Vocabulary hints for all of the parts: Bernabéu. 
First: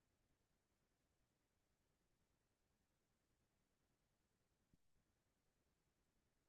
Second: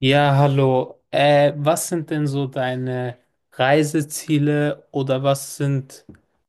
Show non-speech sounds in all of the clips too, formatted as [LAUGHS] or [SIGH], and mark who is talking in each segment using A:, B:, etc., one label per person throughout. A: Ja, hallo. Was sind denn so deine Reiseziele oder was sind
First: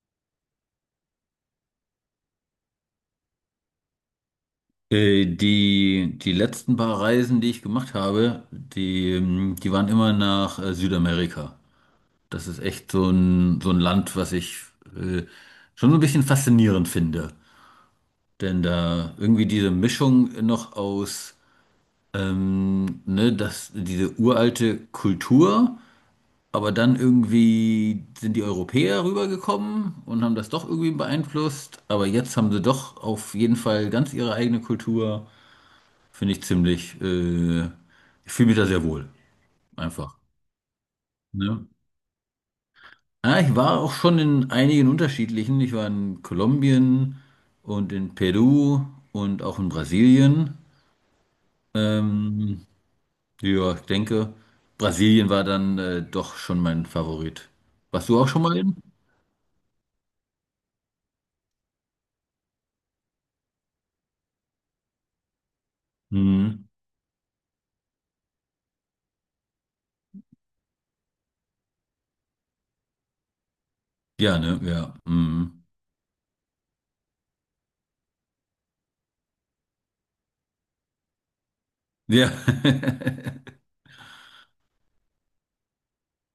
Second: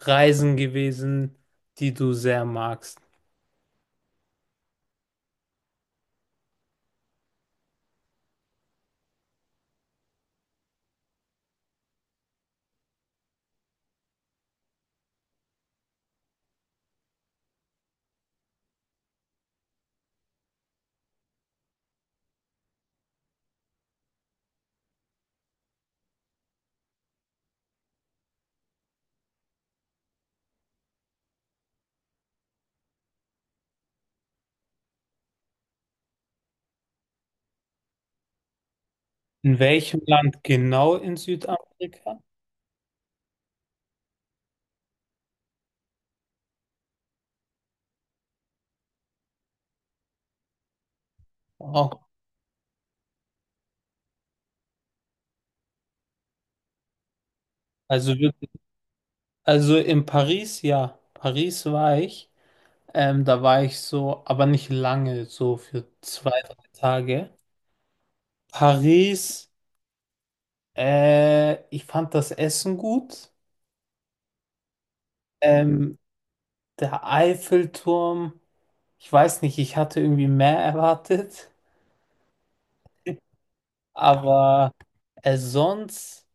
A: Reisen gewesen, die du sehr magst?
B: Die letzten paar Reisen, die ich gemacht habe, die waren immer nach Südamerika. Das ist echt so ein Land, was ich äh, schon so ein bisschen faszinierend finde. Denn da irgendwie diese Mischung noch aus diese uralte Kultur, aber dann irgendwie sind die Europäer rübergekommen und haben das doch irgendwie beeinflusst. Aber jetzt haben sie doch auf jeden Fall ganz ihre eigene Kultur. Finde ich ziemlich, ich fühle mich da sehr wohl,
A: In welchem
B: einfach.
A: Land genau in
B: Ne?
A: Südamerika?
B: Ja, ich war auch schon in einigen unterschiedlichen. Ich war in Kolumbien und in Peru und auch in Brasilien.
A: Wow.
B: Ähm, ja, ich denke, Brasilien war dann doch schon mein Favorit. Warst
A: Also
B: du auch schon
A: wirklich,
B: mal in?
A: also in Paris, ja. Paris war ich. Da war ich so, aber nicht lange, so für zwei, drei
B: Mhm.
A: Tage. Paris, ich fand das Essen gut.
B: Ja, ne? Ja. Mhm.
A: Ähm, Der Eiffelturm. Ich weiß nicht, ich hatte irgendwie mehr erwartet,
B: Ja. [LAUGHS]
A: aber sonst,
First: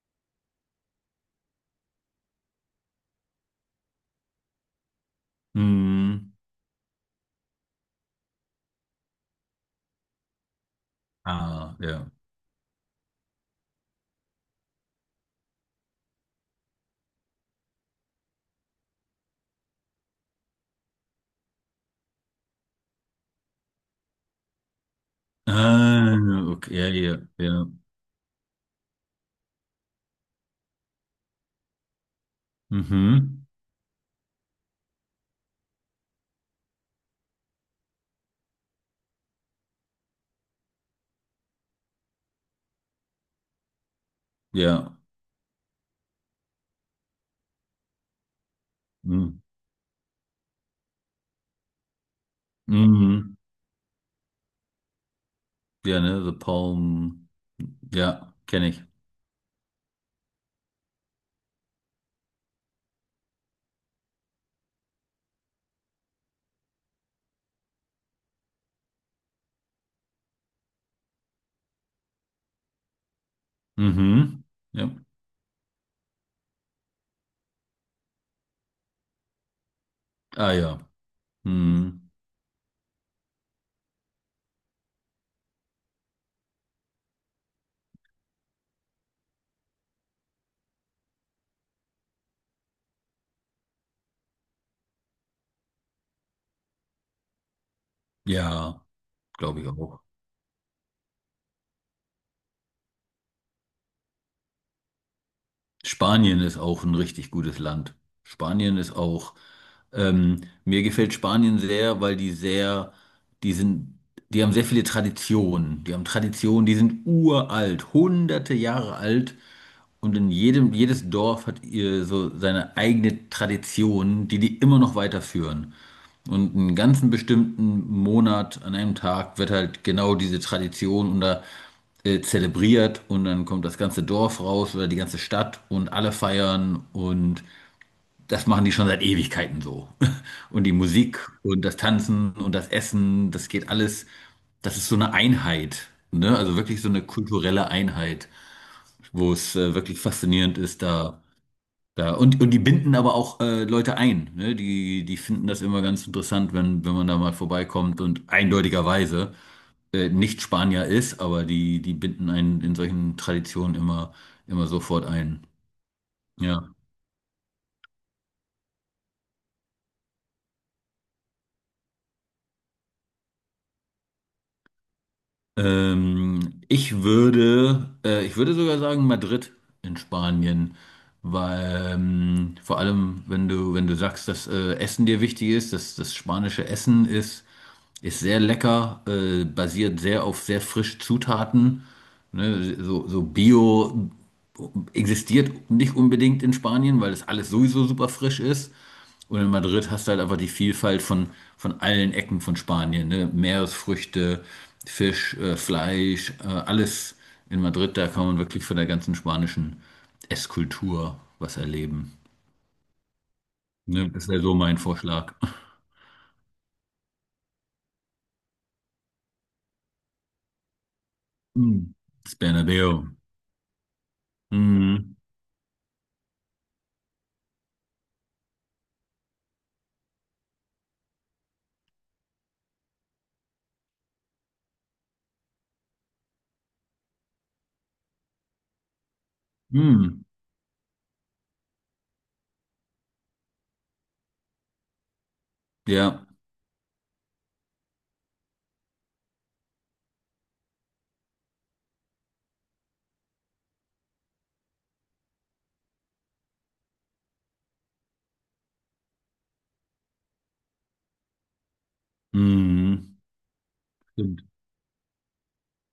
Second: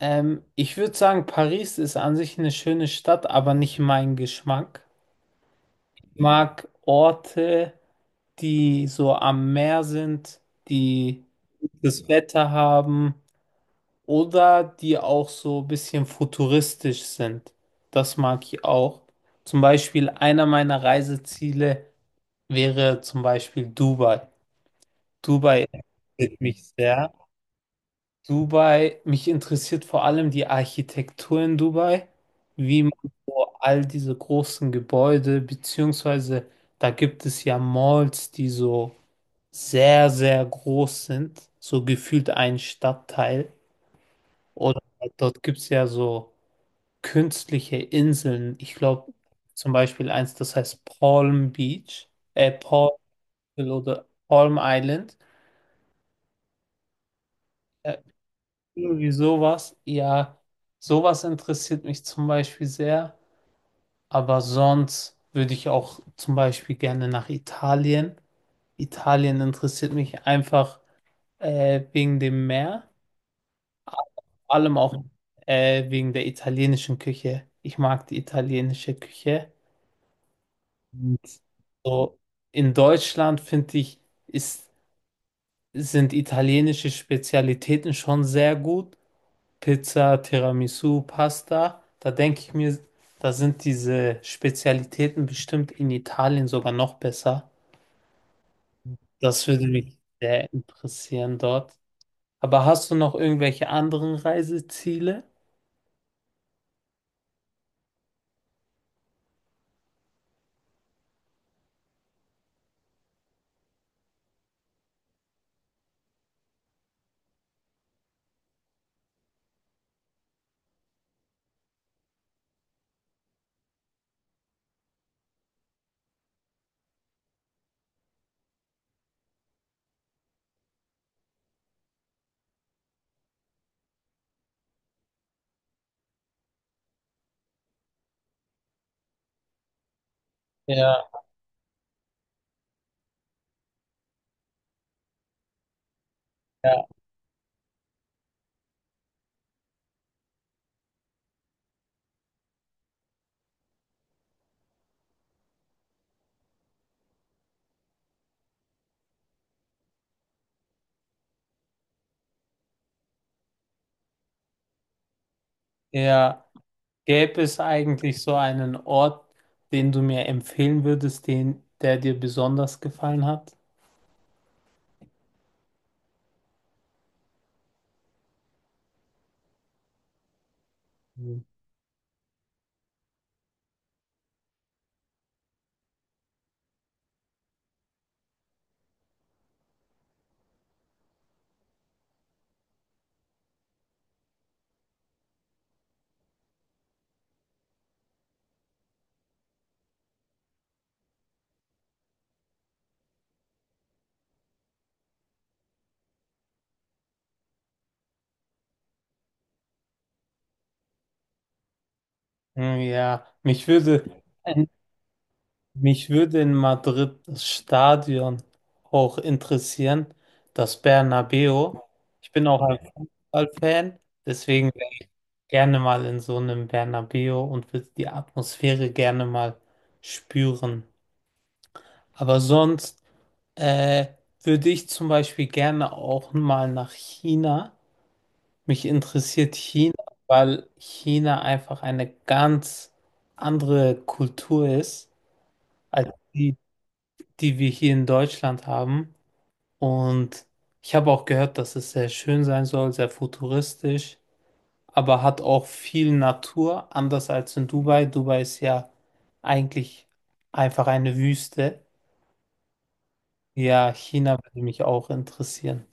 A: ich würde sagen, Paris ist an sich eine schöne Stadt, aber nicht mein Geschmack. Ich
B: Mhm.
A: mag Orte, die so am Meer sind, die
B: Ah,
A: gutes
B: ja.
A: Wetter haben oder die auch so ein bisschen futuristisch sind. Das mag ich auch. Zum Beispiel einer meiner Reiseziele wäre zum Beispiel Dubai. Dubai
B: Ah,
A: interessiert mich
B: okay, ja,
A: sehr.
B: ja, ja.
A: Dubai, mich interessiert vor allem die Architektur in Dubai, wie man
B: Mhm.
A: so all diese großen Gebäude, beziehungsweise da gibt es ja Malls, die so sehr, sehr groß sind, so gefühlt ein Stadtteil. Oder
B: Ja.
A: dort gibt es ja so künstliche Inseln. Ich glaube
B: Mhm.
A: zum Beispiel eins, das heißt Palm Beach, Palm
B: Mhm.
A: oder Palm Island.
B: Ja, ne, The Palm.
A: Äh,
B: Ja, kenne ich.
A: Irgendwie sowas, ja, sowas interessiert mich zum Beispiel sehr, aber sonst würde ich auch zum Beispiel gerne nach Italien. Italien interessiert mich einfach wegen dem Meer,
B: Mhm.
A: vor allem
B: Ja.
A: auch wegen der italienischen Küche. Ich mag die italienische Küche.
B: Ah ja.
A: Und
B: Mhm.
A: so in Deutschland finde ich, ist, sind italienische Spezialitäten schon sehr gut, Pizza, Tiramisu, Pasta, da denke ich mir, da sind diese Spezialitäten bestimmt in Italien sogar noch besser.
B: Ja,
A: Das
B: glaube
A: würde
B: ich
A: mich
B: auch.
A: sehr interessieren dort. Aber hast du noch irgendwelche anderen Reiseziele?
B: Spanien ist auch ein richtig gutes Land. Spanien ist auch. Mir gefällt Spanien sehr, weil die sind, die haben sehr viele Traditionen. Die haben Traditionen, die sind uralt, hunderte Jahre alt. Und in jedes Dorf hat ihr so seine eigene Tradition, die immer noch weiterführen. Und einen ganzen bestimmten Monat an einem Tag wird halt genau diese Tradition zelebriert und dann kommt das ganze Dorf raus oder die ganze Stadt und alle feiern und das machen die schon seit Ewigkeiten so. [LAUGHS] Und die
A: Ja,
B: Musik und das Tanzen und das Essen, das geht alles, das ist so eine Einheit, ne? Also wirklich
A: ja.
B: so eine kulturelle Einheit, wo es wirklich faszinierend ist, da da, und die binden aber auch Leute ein. Ne? Die finden das immer ganz interessant, wenn man da mal vorbeikommt und eindeutigerweise nicht Spanier ist, aber die binden einen in solchen Traditionen immer sofort ein.
A: Ja,
B: Ja.
A: gäbe es eigentlich so einen Ort, den du mir empfehlen würdest, den, der dir besonders gefallen hat?
B: Ich würde sogar sagen Madrid in Spanien,
A: Hm.
B: weil vor allem, wenn du sagst, dass Essen dir wichtig ist, dass das spanische Essen ist. Ist sehr lecker, basiert sehr auf sehr frischen Zutaten. So Bio existiert nicht unbedingt in Spanien, weil das alles sowieso super frisch ist. Und in Madrid hast du halt einfach die Vielfalt von allen Ecken von Spanien. Ne? Meeresfrüchte, Fisch, Fleisch, alles in Madrid. Da kann man wirklich von der ganzen spanischen Esskultur was erleben.
A: Hm, ja,
B: Ne? Das wäre so mein Vorschlag.
A: mich würde in Madrid das Stadion auch interessieren, das Bernabéu.
B: Mm.
A: Ich
B: Das
A: bin auch ein
B: Bernabéu.
A: Fußballfan, deswegen wäre ich
B: Mm.
A: gerne mal in so einem Bernabéu und würde die Atmosphäre gerne mal spüren. Aber sonst äh, würde ich zum Beispiel gerne auch mal nach China. Mich interessiert China,
B: Mm.
A: weil China einfach eine ganz andere Kultur ist als
B: Ja.
A: die, die wir hier in Deutschland haben. Und ich habe auch gehört, dass es sehr schön sein soll, sehr futuristisch, aber hat auch viel Natur, anders als in Dubai. Dubai ist ja eigentlich einfach eine Wüste.
B: Mhm.
A: Ja, China
B: Stimmt.
A: würde mich auch interessieren.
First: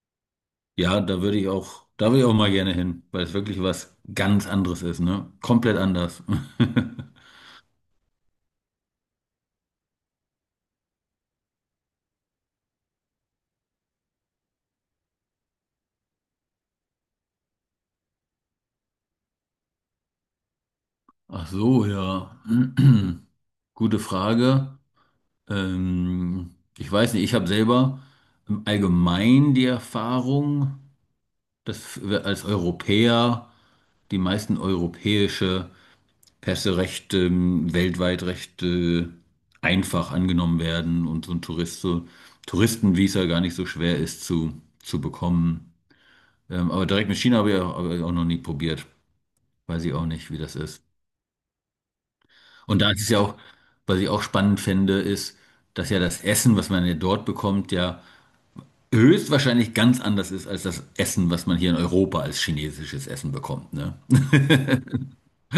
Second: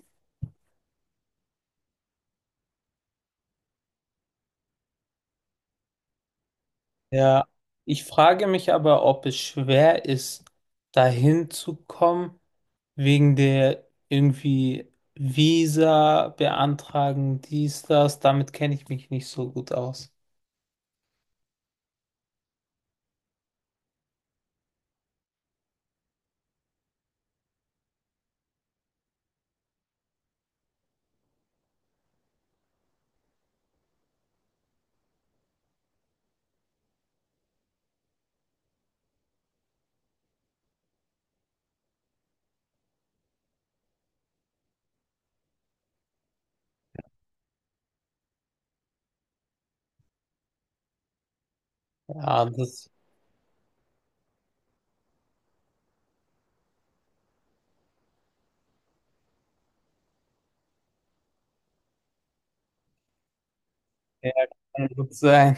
B: Ja, da würde ich auch mal gerne hin, weil es wirklich was ganz anderes ist, ne? Komplett anders. [LAUGHS]
A: Ja, ich frage mich aber, ob es schwer ist, dahin zu kommen, wegen der irgendwie Visa beantragen, dies, das. Damit kenne ich mich nicht so gut aus.
B: Ach so, ja. [CLEARS THROAT] Gute Frage. Ich weiß nicht, ich habe selber im Allgemeinen die Erfahrung, dass wir als Europäer die meisten europäische Pässe recht weltweit recht einfach angenommen werden und so ein Tourist, so, Touristenvisa gar nicht so schwer ist zu bekommen. Aber direkt mit China habe ich auch noch nie probiert. Weiß ich auch nicht, wie das ist.
A: Ja,
B: Und
A: das
B: da ist es ja auch, was ich auch spannend fände, ist, dass ja das Essen, was man ja dort bekommt, ja höchstwahrscheinlich ganz anders ist als das Essen, was man hier in Europa als chinesisches Essen bekommt, ne?
A: ja, kann gut sein.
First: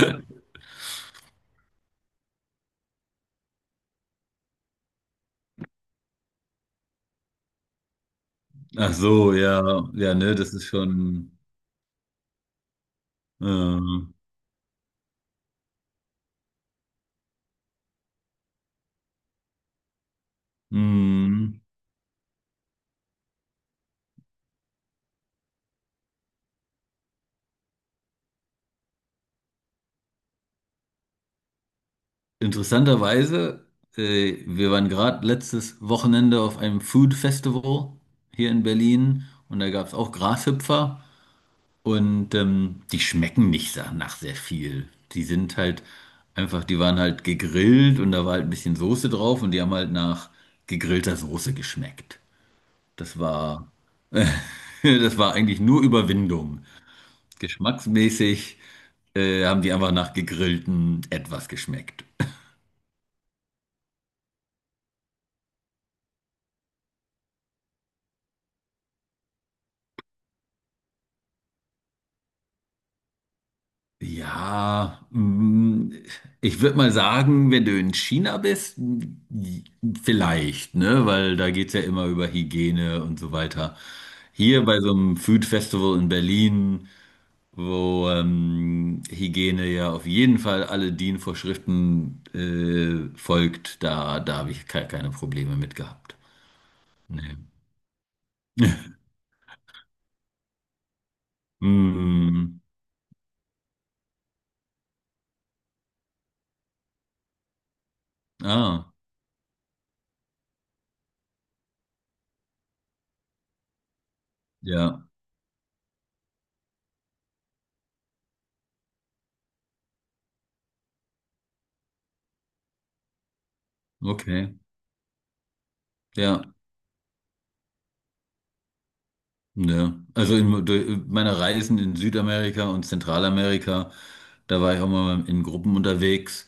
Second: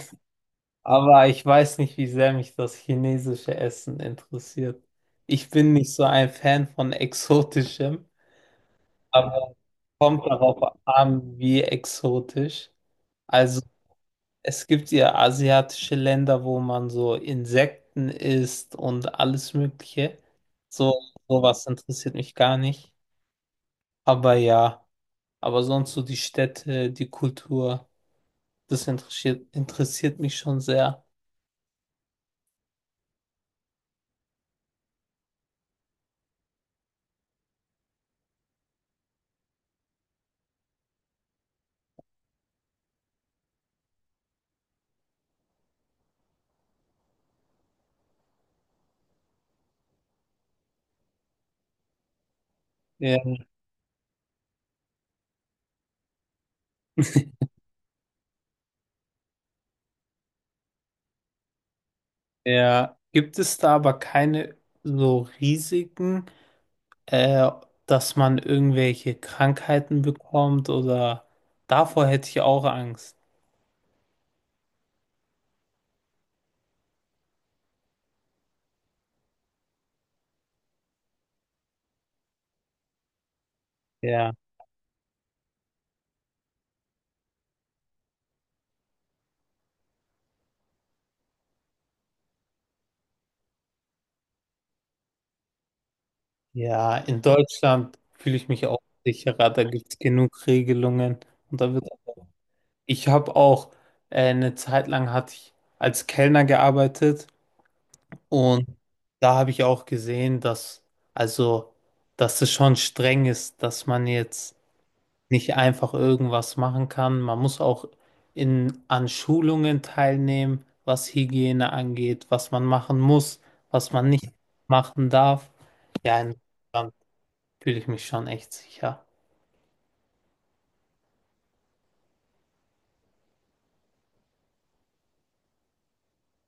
A: Aber ich weiß nicht, wie sehr mich das chinesische Essen interessiert. Ich bin nicht so ein Fan von exotischem,
B: Ach so,
A: aber
B: ja, ja,
A: kommt
B: ne, das
A: darauf
B: ist schon,
A: an, wie exotisch. Also
B: äh,
A: es gibt ja asiatische Länder, wo man so Insekten isst und alles Mögliche. So,
B: mm.
A: sowas interessiert mich gar nicht. Aber ja, aber sonst so die Städte, die Kultur, das interessiert mich schon sehr.
B: Interessanterweise, wir waren gerade letztes Wochenende auf einem Food Festival hier in Berlin und da gab es auch Grashüpfer und die schmecken nicht sa- nach sehr viel. Die sind halt einfach, die waren halt gegrillt und da war halt ein bisschen Soße drauf und die haben halt nach gegrillter Soße geschmeckt.
A: Ja.
B: Das war, [LAUGHS] das war eigentlich nur Überwindung. Geschmacksmäßig haben die einfach nach gegrillten etwas geschmeckt.
A: Ja, gibt es da aber keine so Risiken, äh, dass man irgendwelche Krankheiten bekommt oder davor hätte ich auch Angst.
B: Ja, mm, ich würde mal sagen, wenn du in China bist, mm, vielleicht, ne? Weil da geht's ja immer über Hygiene und so weiter.
A: Ja,
B: Hier bei so einem Food Festival in Berlin, wo Hygiene ja auf jeden Fall alle DIN-Vorschriften folgt, da habe ich ke keine Probleme mit gehabt.
A: ja, in
B: Nee.
A: Deutschland fühle ich mich auch
B: [LAUGHS]
A: sicherer, da gibt es genug Regelungen und da wird
B: Mm,
A: ich habe auch eine Zeit lang hatte ich als Kellner gearbeitet und
B: ah,
A: da habe ich auch gesehen, dass also dass es schon streng ist, dass man jetzt
B: ja,
A: nicht einfach irgendwas machen kann. Man muss auch in, an Schulungen teilnehmen, was Hygiene angeht, was man machen muss, was man nicht
B: okay,
A: machen darf. Ja, in
B: ja.
A: Deutschland fühle ich mich schon echt sicher.
B: Ja, also in durch meiner Reisen in Südamerika und Zentralamerika, da war ich auch mal in Gruppen unterwegs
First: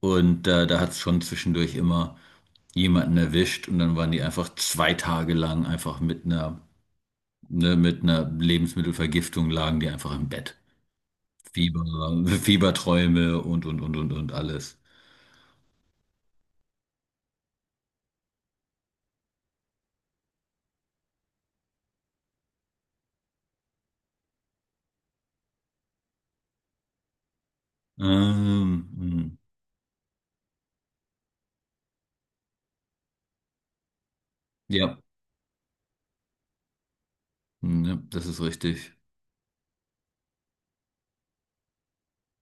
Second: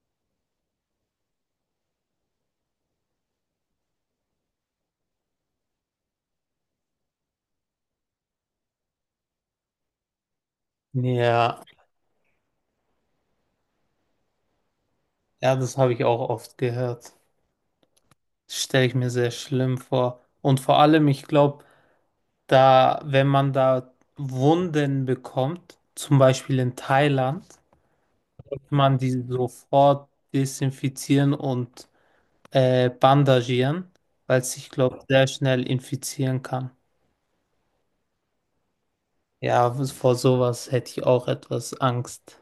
B: und da hat es schon zwischendurch immer jemanden erwischt und dann waren die einfach zwei Tage lang einfach mit ne, mit einer Lebensmittelvergiftung lagen die einfach im Bett.
A: Ja,
B: Fieber, Fieberträume und alles.
A: ja, das habe ich auch oft gehört. Das stelle ich mir sehr schlimm vor. Und vor allem, ich glaube, da, wenn man da Wunden bekommt, zum Beispiel in Thailand, kann
B: Ähm,
A: man die
B: mm,
A: sofort desinfizieren und bandagieren, weil es ich
B: ja,
A: glaube sehr schnell infizieren kann.
B: ja, das ist richtig.
A: Ja, vor sowas hätte ich auch etwas Angst.